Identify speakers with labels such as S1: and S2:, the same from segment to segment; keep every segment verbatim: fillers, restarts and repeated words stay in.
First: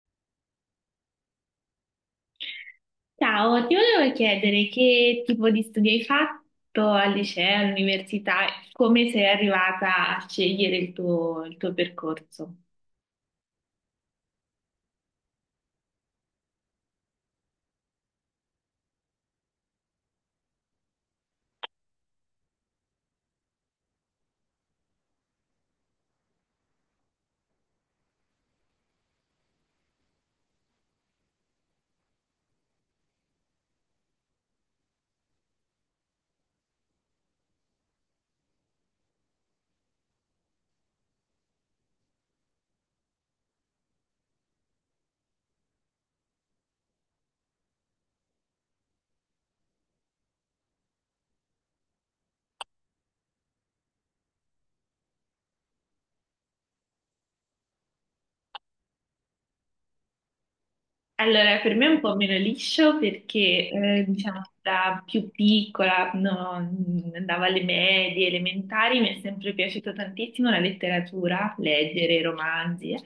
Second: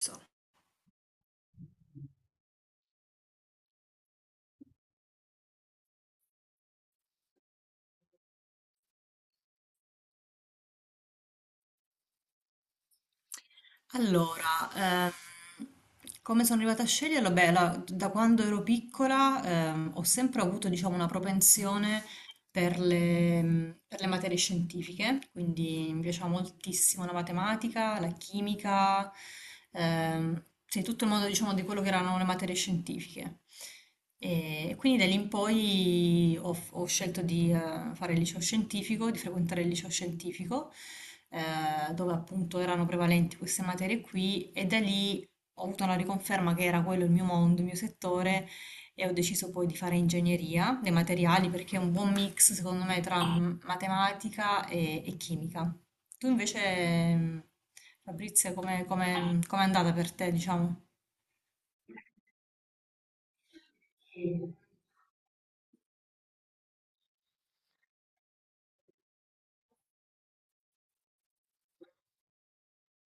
S1: So.
S2: Ciao, ti volevo chiedere che tipo di studi hai fatto al liceo, all'università, e come sei arrivata a scegliere il tuo, il tuo percorso?
S1: Allora, ehm, come sono arrivata a sceglierlo? Beh, la- da quando ero piccola ehm, ho sempre avuto, diciamo, una propensione per le, mh, per le materie scientifiche, quindi mi piaceva moltissimo la matematica, la chimica, ehm, sì, tutto il mondo, diciamo, di quello che erano le materie scientifiche. E quindi da lì in poi ho, ho scelto di eh, fare il liceo scientifico, di frequentare il liceo scientifico, eh, dove appunto erano prevalenti queste materie qui, e da lì ho avuto una riconferma che era quello il mio mondo, il mio settore, e ho deciso poi di fare ingegneria dei materiali perché è un buon mix secondo me tra m- matematica e, e chimica. Tu invece, mh, Fabrizia, come come- com'è andata per te, diciamo?
S2: Allora, per me è un po' meno liscio perché, eh, diciamo, da più piccola, quando andavo alle medie, elementari, mi è sempre piaciuta tantissimo la letteratura, leggere romanzi. eh.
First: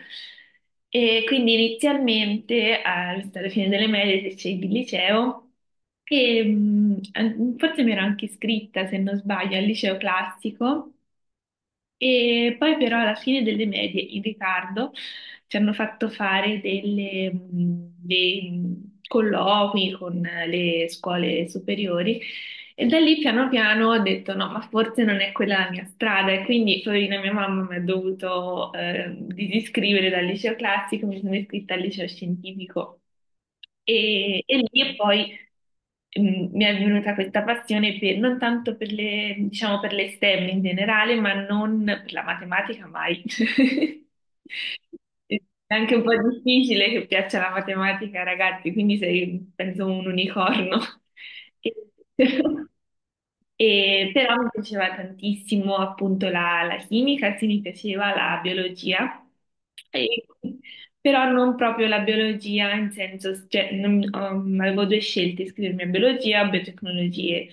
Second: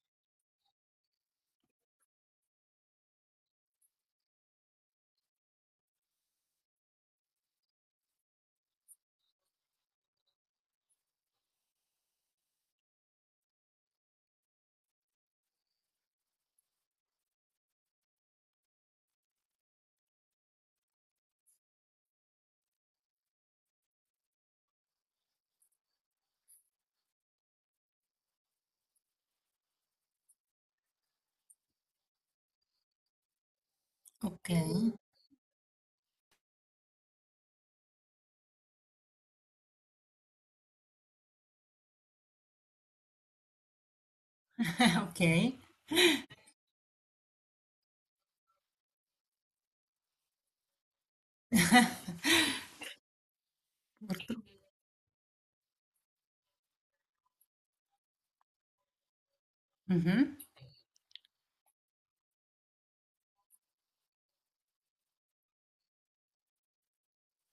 S2: E quindi inizialmente, al- alla fine delle medie, se scegli il liceo, e, mh, an- forse mi ero anche iscritta, se non sbaglio, al liceo classico. E poi però alla fine delle medie in ritardo ci hanno fatto fare delle, mh, dei mh, colloqui con le scuole superiori e da lì piano piano ho detto no, ma forse non è quella la mia strada e quindi poverina mia mamma mi ha dovuto eh, disiscrivere dal liceo classico, mi sono iscritta al liceo scientifico e,
S1: Ok,
S2: e lì e poi mm, mi è venuta questa passione per- non tanto per le, diciamo, per le STEM in generale, ma non per la matematica mai.
S1: ok,
S2: È anche un po' difficile che piaccia la matematica ai ragazzi, quindi sei, penso, un unicorno. E- e però mi
S1: purtroppo.
S2: piaceva tantissimo appunto la, la chimica, sì, mi piaceva la biologia. E-
S1: Mhm,
S2: Però non proprio la biologia in senso, cioè, non- um, avevo due scelte, iscrivermi a biologia o biotecnologie.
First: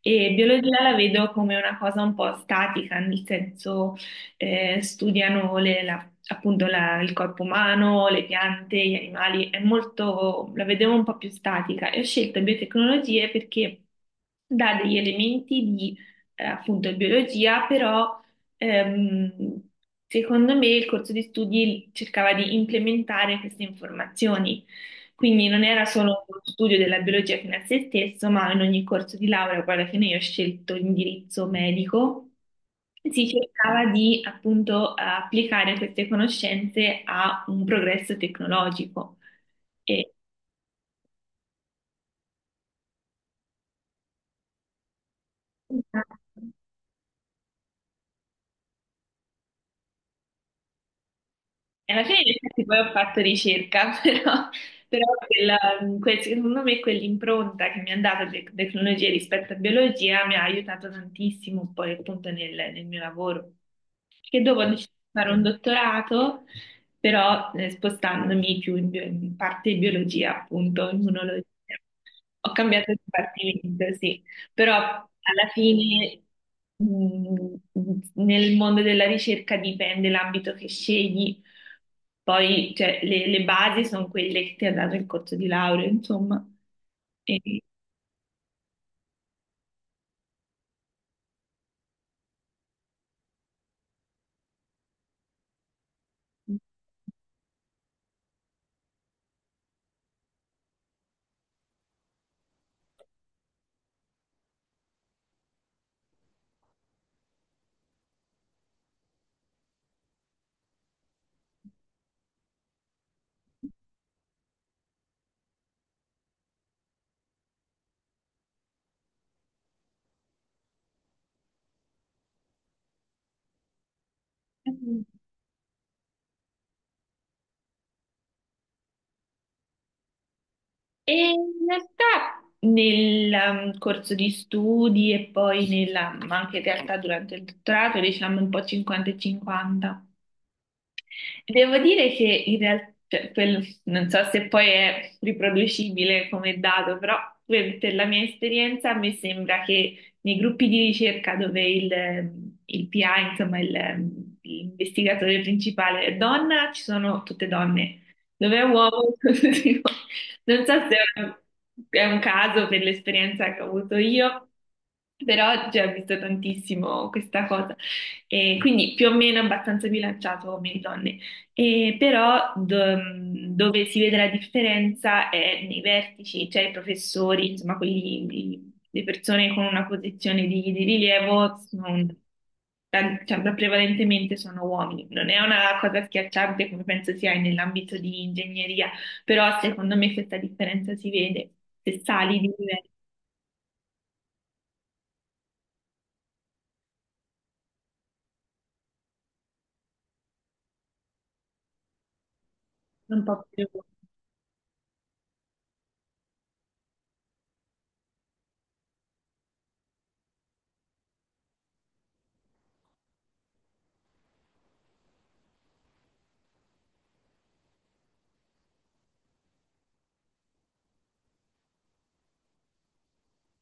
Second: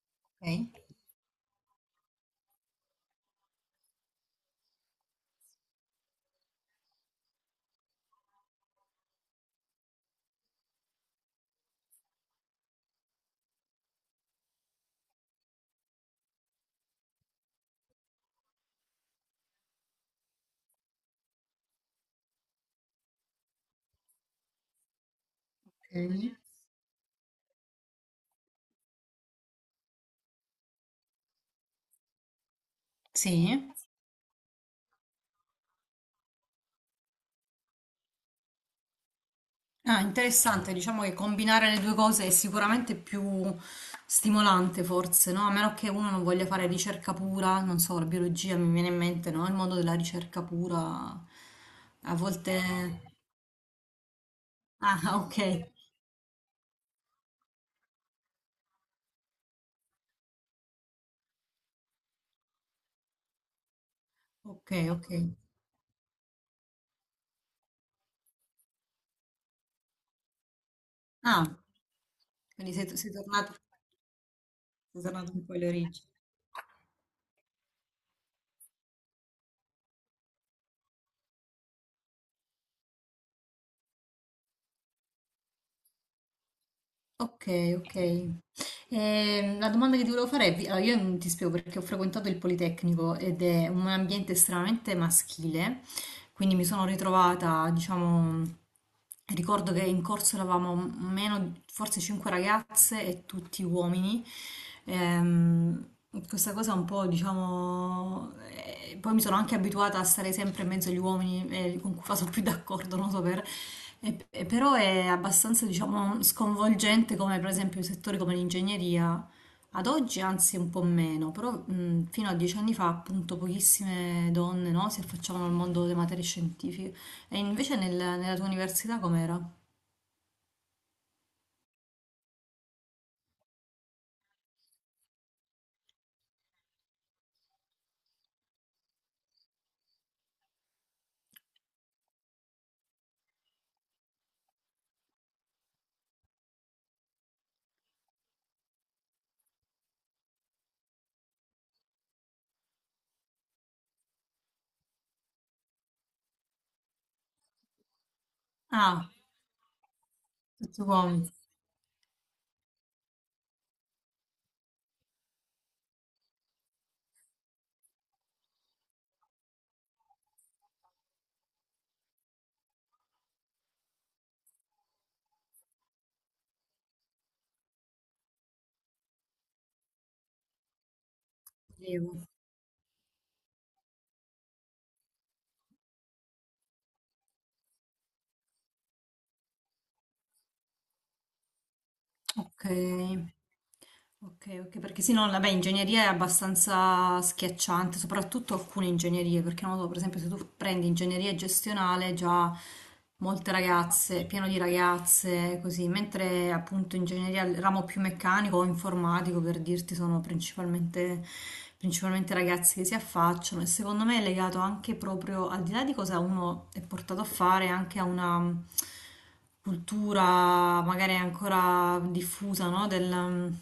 S2: E biologia
S1: ok,
S2: la vedo come una cosa un po' statica, nel senso eh, studiano le- la- appunto la- il corpo umano, le piante, gli animali, è molto, la vedevo un po' più statica e ho scelto biotecnologie perché dà degli elementi di eh, appunto biologia, però ehm, secondo me il corso di studi cercava di implementare queste informazioni. Quindi non era solo
S1: ok.
S2: uno studio della biologia fino a se stesso, ma in ogni corso di laurea, poi alla fine io ho scelto l'indirizzo medico, si
S1: Sì.
S2: cercava di appunto applicare queste conoscenze a un progresso tecnologico.
S1: Ah,
S2: E
S1: interessante, diciamo che combinare le due cose è sicuramente più stimolante forse, no? A meno che uno non voglia fare ricerca pura, non so, la biologia mi viene in mente, no? Il mondo della ricerca pura
S2: e alla
S1: a
S2: fine in
S1: volte...
S2: effetti poi ho fatto ricerca, però,
S1: Ah,
S2: però
S1: ok,
S2: quella- quel- secondo me quell'impronta che mi ha dato le tecnologie rispetto a biologia mi ha aiutato tantissimo poi appunto nel nel mio lavoro. Che dopo ho
S1: ok,
S2: deciso
S1: ok.
S2: di fare un dottorato, però eh, spostandomi più in, bio- in parte biologia, appunto, immunologia.
S1: Ah,
S2: Ho
S1: quindi
S2: cambiato
S1: sei, sei tornato,
S2: dipartimento, sì, però
S1: sei tornato un
S2: alla
S1: po' alle origini.
S2: fine mh, nel mondo della ricerca dipende l'ambito che scegli, poi cioè, le, le basi sono quelle che ti ha dato il corso di laurea, insomma.
S1: Ok,
S2: E-
S1: ok. Ehm, la domanda che ti volevo fare è, vi- allora, io non ti spiego perché ho frequentato il Politecnico ed è un ambiente estremamente maschile. Quindi mi sono ritrovata, diciamo, ricordo che in corso eravamo meno, forse cinque ragazze e tutti uomini. Ehm, questa cosa un po', diciamo, eh, poi mi sono anche abituata a stare sempre in mezzo agli uomini eh, con cui vado più d'accordo, non so per... E- e però è abbastanza, diciamo, sconvolgente come per esempio settori come l'ingegneria, ad oggi anzi un po' meno, però mh, fino a dieci anni fa appunto pochissime donne no, si affacciavano al mondo delle materie scientifiche. E invece nel- nella tua università com'era?
S2: E in realtà nel um, corso di studi e poi nella, ma anche in realtà durante il dottorato, diciamo un po' cinquanta e cinquanta. Devo dire che in realtà, non so se poi è riproducibile come dato, però per per la mia esperienza mi sembra che nei gruppi di ricerca dove il, il P A, insomma il- l'investigatore principale è donna, ci sono tutte donne. Dove è
S1: Ah,
S2: uomo, tutte di uo- non so
S1: tutti
S2: se è
S1: uomini.
S2: un, è un caso per l'esperienza che ho avuto io, però già ho visto tantissimo questa cosa. E quindi più o meno abbastanza bilanciato uomini e donne. E però do- dove si vede la differenza è nei vertici, cioè i professori, insomma, quelli, i- le persone con una posizione di, di rilievo, sono-
S1: Scrivo.
S2: tan- cioè, prevalentemente sono uomini. Non è una cosa schiacciante come penso sia nell'ambito di ingegneria, però secondo me questa differenza si vede se sali di livello
S1: Ok. Ok, ok, perché sì, no, vabbè, ingegneria è abbastanza schiacciante, soprattutto alcune ingegnerie, perché non lo so, per esempio, se tu prendi ingegneria gestionale, già
S2: un po'
S1: molte
S2: più.
S1: ragazze, pieno di ragazze, così, mentre appunto ingegneria, il ramo più meccanico o informatico, per dirti, sono principalmente, principalmente ragazzi che si affacciano e secondo me è legato anche proprio, al di là di cosa uno è portato a fare, anche a una cultura magari ancora diffusa, no? Del, mm,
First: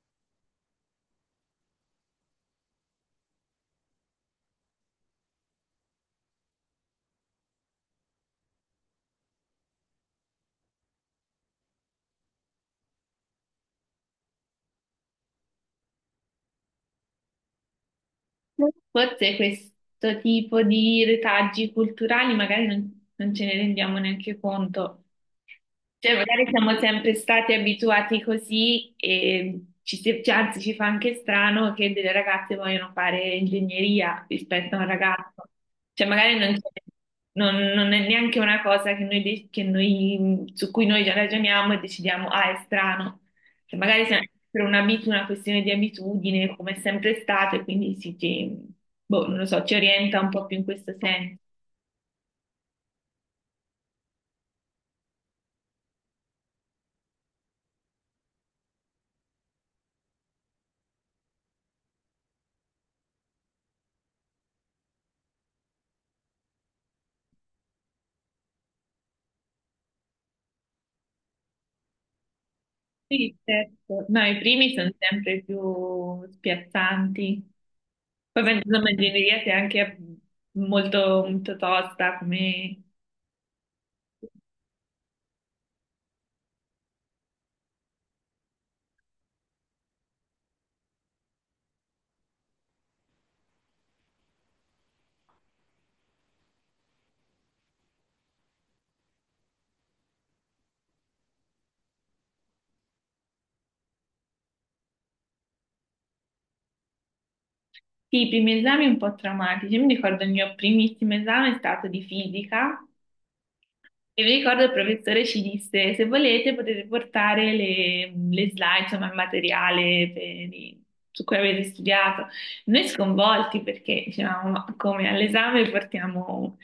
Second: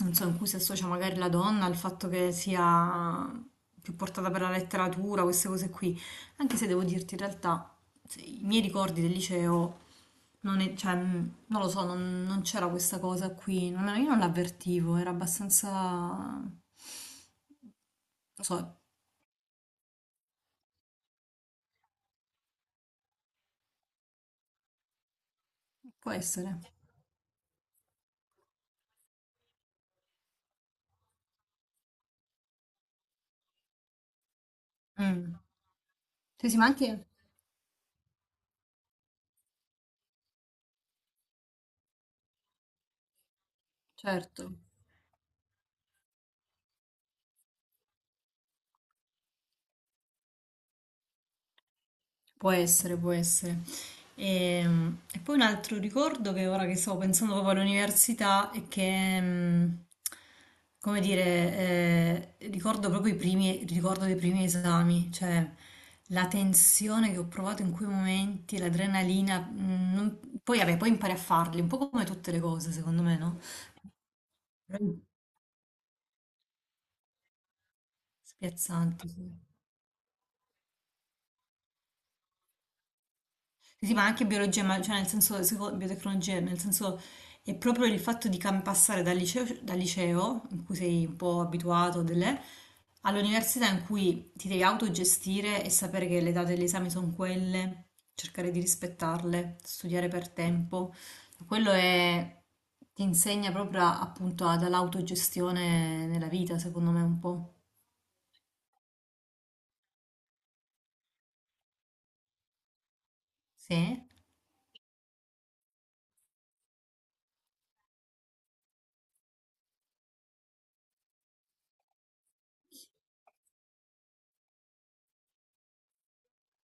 S1: non so, in cui si associa magari la donna al fatto che sia più portata per la letteratura, queste cose qui. Anche se devo dirti, in realtà, se- i miei ricordi del liceo, non è- cioè, mm, non lo so, non, non c'era questa cosa qui, non- io non l'avvertivo, era abbastanza... non so,
S2: Forse questo tipo di retaggi culturali magari non, non ce ne rendiamo neanche conto.
S1: può
S2: Cioè, magari
S1: essere.
S2: siamo sempre stati abituati così e ci, si- cioè, anzi ci fa anche strano che delle ragazze vogliono fare ingegneria rispetto a un
S1: Mm.
S2: ragazzo. Cioè, magari
S1: Sì,
S2: non,
S1: sì, ma
S2: c'è-
S1: anche...
S2: non- non è neanche una cosa che noi, de- che noi- su cui noi già ragioniamo e decidiamo, ah, è strano. Cioè, magari se-
S1: Certo.
S2: per un'abitu- una questione di abitudine, come è sempre stato, e quindi si, ci, boh, non lo so, ci orienta un po' più in questo senso.
S1: Può essere, può essere. Ehm, E, poi un altro ricordo che ora che stavo pensando proprio all'università è che, mh, come dire, eh, ricordo proprio i primi, ricordo dei primi esami, cioè la tensione che ho provato in quei momenti, l'adrenalina, mh, non- poi vabbè, poi impari a farli, un po' come tutte le cose, secondo me,
S2: Sì,
S1: no?
S2: certo. No, i primi sono sempre più spiazzanti. Poi penso che
S1: Spiazzanti. Sì.
S2: l'ingegneria sia anche molto, molto tosta, come...
S1: Sì, ma anche biologia, ma cioè nel senso, seco- biotecnologia, nel senso è proprio il fatto di cam- passare dal liceo, dal liceo, in cui sei un po' abituato, delle, all'università in cui ti devi autogestire e sapere che le date degli esami sono quelle, cercare di rispettarle, studiare per tempo. Quello è, ti insegna proprio a- appunto ad- all'autogestione nella vita, secondo me un po'.
S2: Sì, i primi esami un po' traumatici. Io mi ricordo il mio primissimo esame è stato di fisica.
S1: Sì,
S2: E mi ricordo il professore ci disse, se volete potete portare le, le slide, insomma il materiale per i- su cui avete studiato. Noi sconvolti perché dicevamo, ma come all'esame portiamo?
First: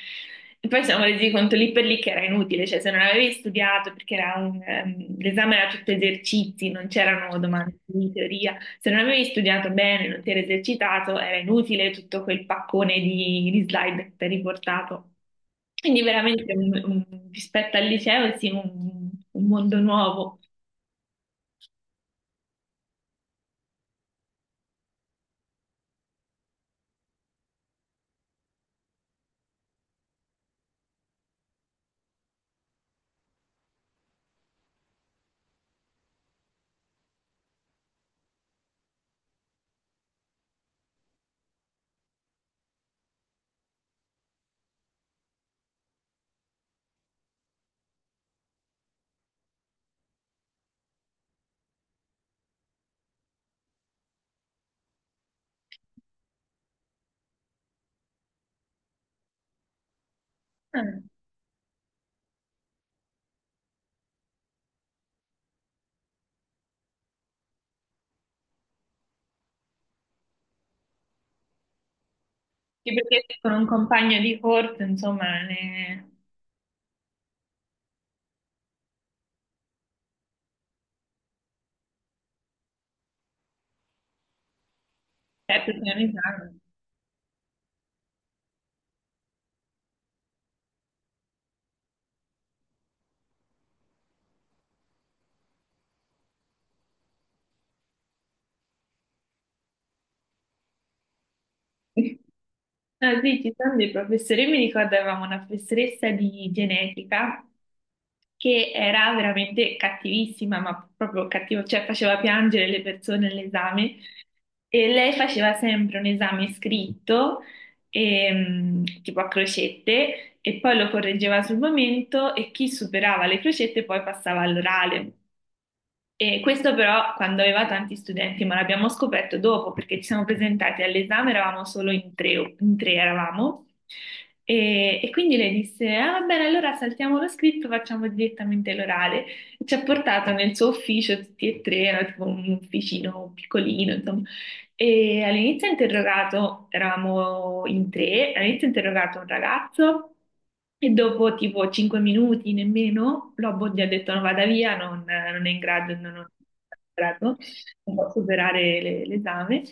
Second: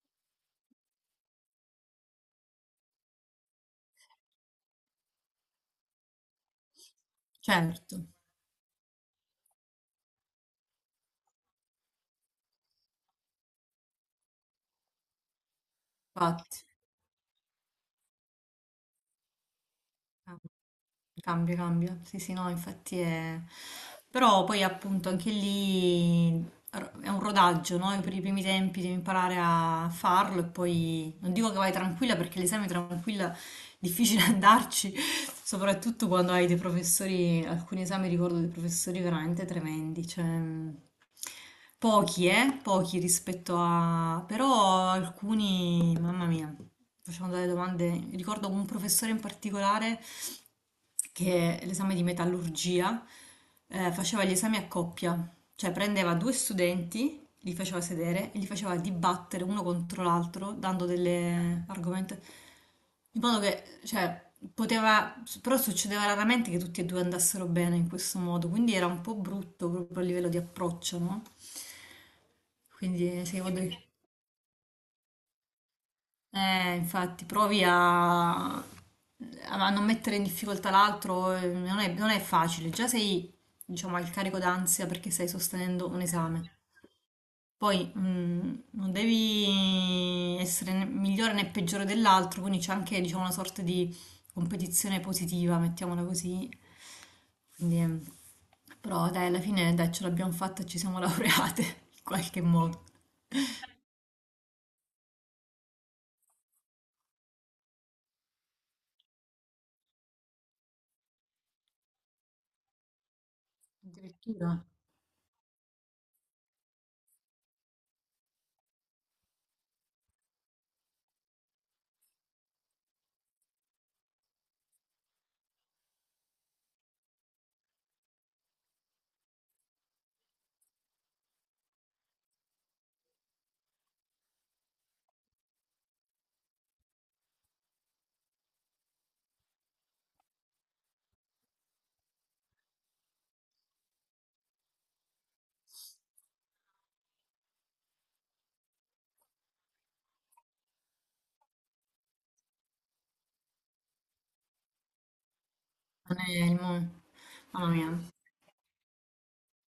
S2: E poi ci siamo resi conto lì per lì che era inutile, cioè se non avevi studiato, perché era un, ehm, l'esame era tutto esercizi, non c'erano domande
S1: certo,
S2: di teoria, se non avevi studiato bene, non ti eri esercitato, era inutile tutto quel paccone di, di slide che ti hai riportato. Quindi veramente
S1: infatti.
S2: un- un- rispetto al liceo sì, un, un mondo
S1: Ah,
S2: nuovo.
S1: cambia, cambia. Sì, sì, no, infatti è... Però poi appunto anche lì è un rodaggio, no? Io per i primi tempi devi imparare a farlo e poi non dico che vai tranquilla perché l'esame tranquilla è difficile andarci, soprattutto quando hai dei professori, alcuni esami ricordo dei professori veramente tremendi, cioè mm, pochi, eh, pochi rispetto a però alcuni, mamma mia, facevano delle domande, ricordo un professore in particolare che l'esame di metallurgia eh, faceva gli esami a coppia, cioè prendeva due studenti, li faceva sedere e li faceva dibattere uno contro l'altro,
S2: Ah,
S1: dando delle argomenti. In modo che, cioè, poteva, però succedeva raramente che tutti e due andassero bene in questo modo, quindi era un po' brutto proprio a livello di approccio, no?
S2: sì, perché
S1: Quindi, se io
S2: con un
S1: voglio-
S2: compagno di corso, insomma, ne.
S1: Eh, infatti, provi a, a non mettere in difficoltà l'altro, eh, non è, non è facile. Già sei, diciamo, al carico d'ansia perché stai
S2: Certo,
S1: sostenendo
S2: piano
S1: un
S2: piano.
S1: esame. Poi mh, non devi essere né migliore né peggiore dell'altro, quindi c'è anche, diciamo, una sorta di competizione positiva, mettiamola così. Quindi, ehm, però dai, alla fine dai, ce l'abbiamo fatta, e ci siamo laureate in qualche modo.
S2: Ah, sì, ci sono dei professori, mi ricordo avevamo una professoressa di genetica che era veramente cattivissima, ma proprio cattiva, cioè faceva piangere le persone all'esame
S1: Addirittura,
S2: e lei faceva sempre un esame scritto, ehm, tipo a crocette, e poi lo correggeva sul momento e chi superava le crocette poi passava all'orale. E questo però quando aveva tanti studenti, ma l'abbiamo scoperto dopo perché ci siamo presentati all'esame, eravamo solo in tre, in tre eravamo, e, e quindi lei disse, ah va bene, allora saltiamo lo scritto, facciamo direttamente l'orale. E ci ha portato nel suo ufficio tutti e tre, era tipo un ufficino piccolino, insomma, e all'inizio ha interrogato, eravamo in tre, all'inizio ha interrogato un ragazzo e dopo tipo cinque minuti nemmeno, Lobo gli ha detto no, vada via, non, non è in grado, non, non
S1: non
S2: è in
S1: è il mo-
S2: grado,
S1: mamma
S2: non
S1: mia.
S2: può superare le- l'esame.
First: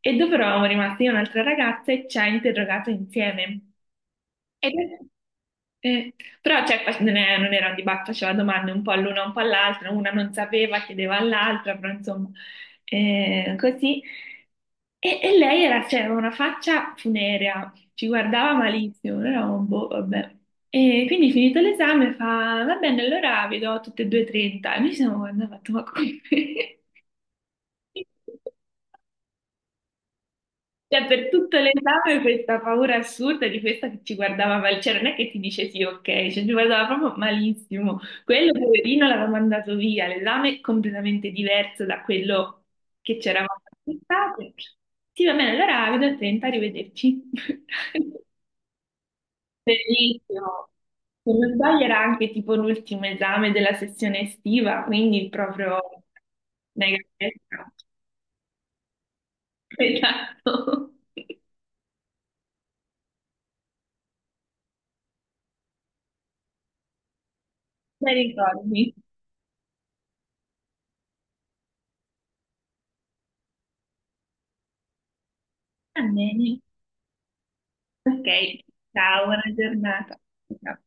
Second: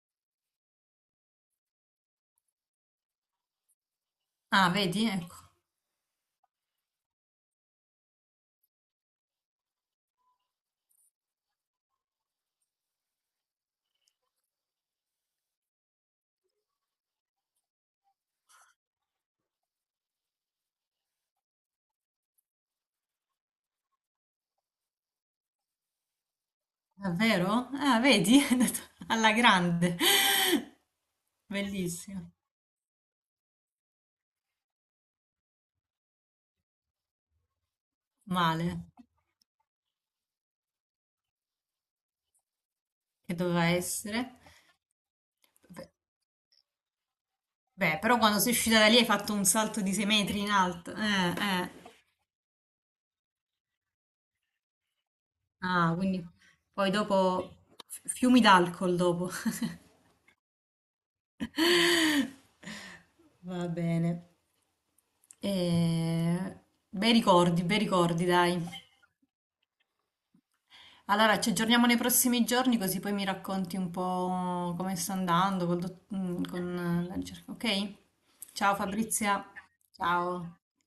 S2: E dopo eravamo rimasti io e un'altra ragazza e ci ha interrogato insieme.
S1: Ah,
S2: Ed è-
S1: vedi? Ecco,
S2: eh, però cioè, face- non, è- non era un dibattito, faceva domande un po' all'una, un po' all'altra, una non sapeva, chiedeva all'altra, però insomma, eh, così. E, e lei era, cioè, aveva una faccia funerea, ci guardava malissimo, noi eravamo, boh, vabbè. E quindi finito l'esame fa, va bene, allora vi do tutte e due trenta. E noi ci siamo guardati e abbiamo fatto, ma come?
S1: davvero? Ah, vedi? È andato alla grande.
S2: Cioè, per tutto l'esame
S1: Bellissimo.
S2: questa paura assurda di questa che ci guardava mal, cioè non è che ti dice sì, ok, cioè ci guardava proprio malissimo. Quello
S1: Male,
S2: poverino l'aveva mandato via, l'esame è completamente diverso da quello che
S1: che
S2: c'eravamo
S1: doveva essere.
S2: aspettati. Sì, va bene, allora vedo a trenta, arrivederci.
S1: Beh, però quando sei uscita da lì hai fatto un salto di sei metri in
S2: Bellissimo.
S1: alto. Eh,
S2: Se non
S1: eh.
S2: sbaglio era anche tipo l'ultimo esame della sessione estiva, quindi proprio
S1: Ah, quindi poi
S2: mega
S1: dopo
S2: festa.
S1: f- fiumi d'alcol dopo.
S2: Esatto.
S1: Va bene. Eh, Bei ricordi, bei
S2: Bei
S1: ricordi, dai.
S2: ricordi.
S1: Allora, ci aggiorniamo nei prossimi giorni così poi mi racconti un po' come sta andando col dott- mm,
S2: Almeno.
S1: con la ricerca, ok?
S2: Ok,
S1: Ciao
S2: ciao, buona
S1: Fabrizia,
S2: giornata.
S1: ciao.
S2: Ciao.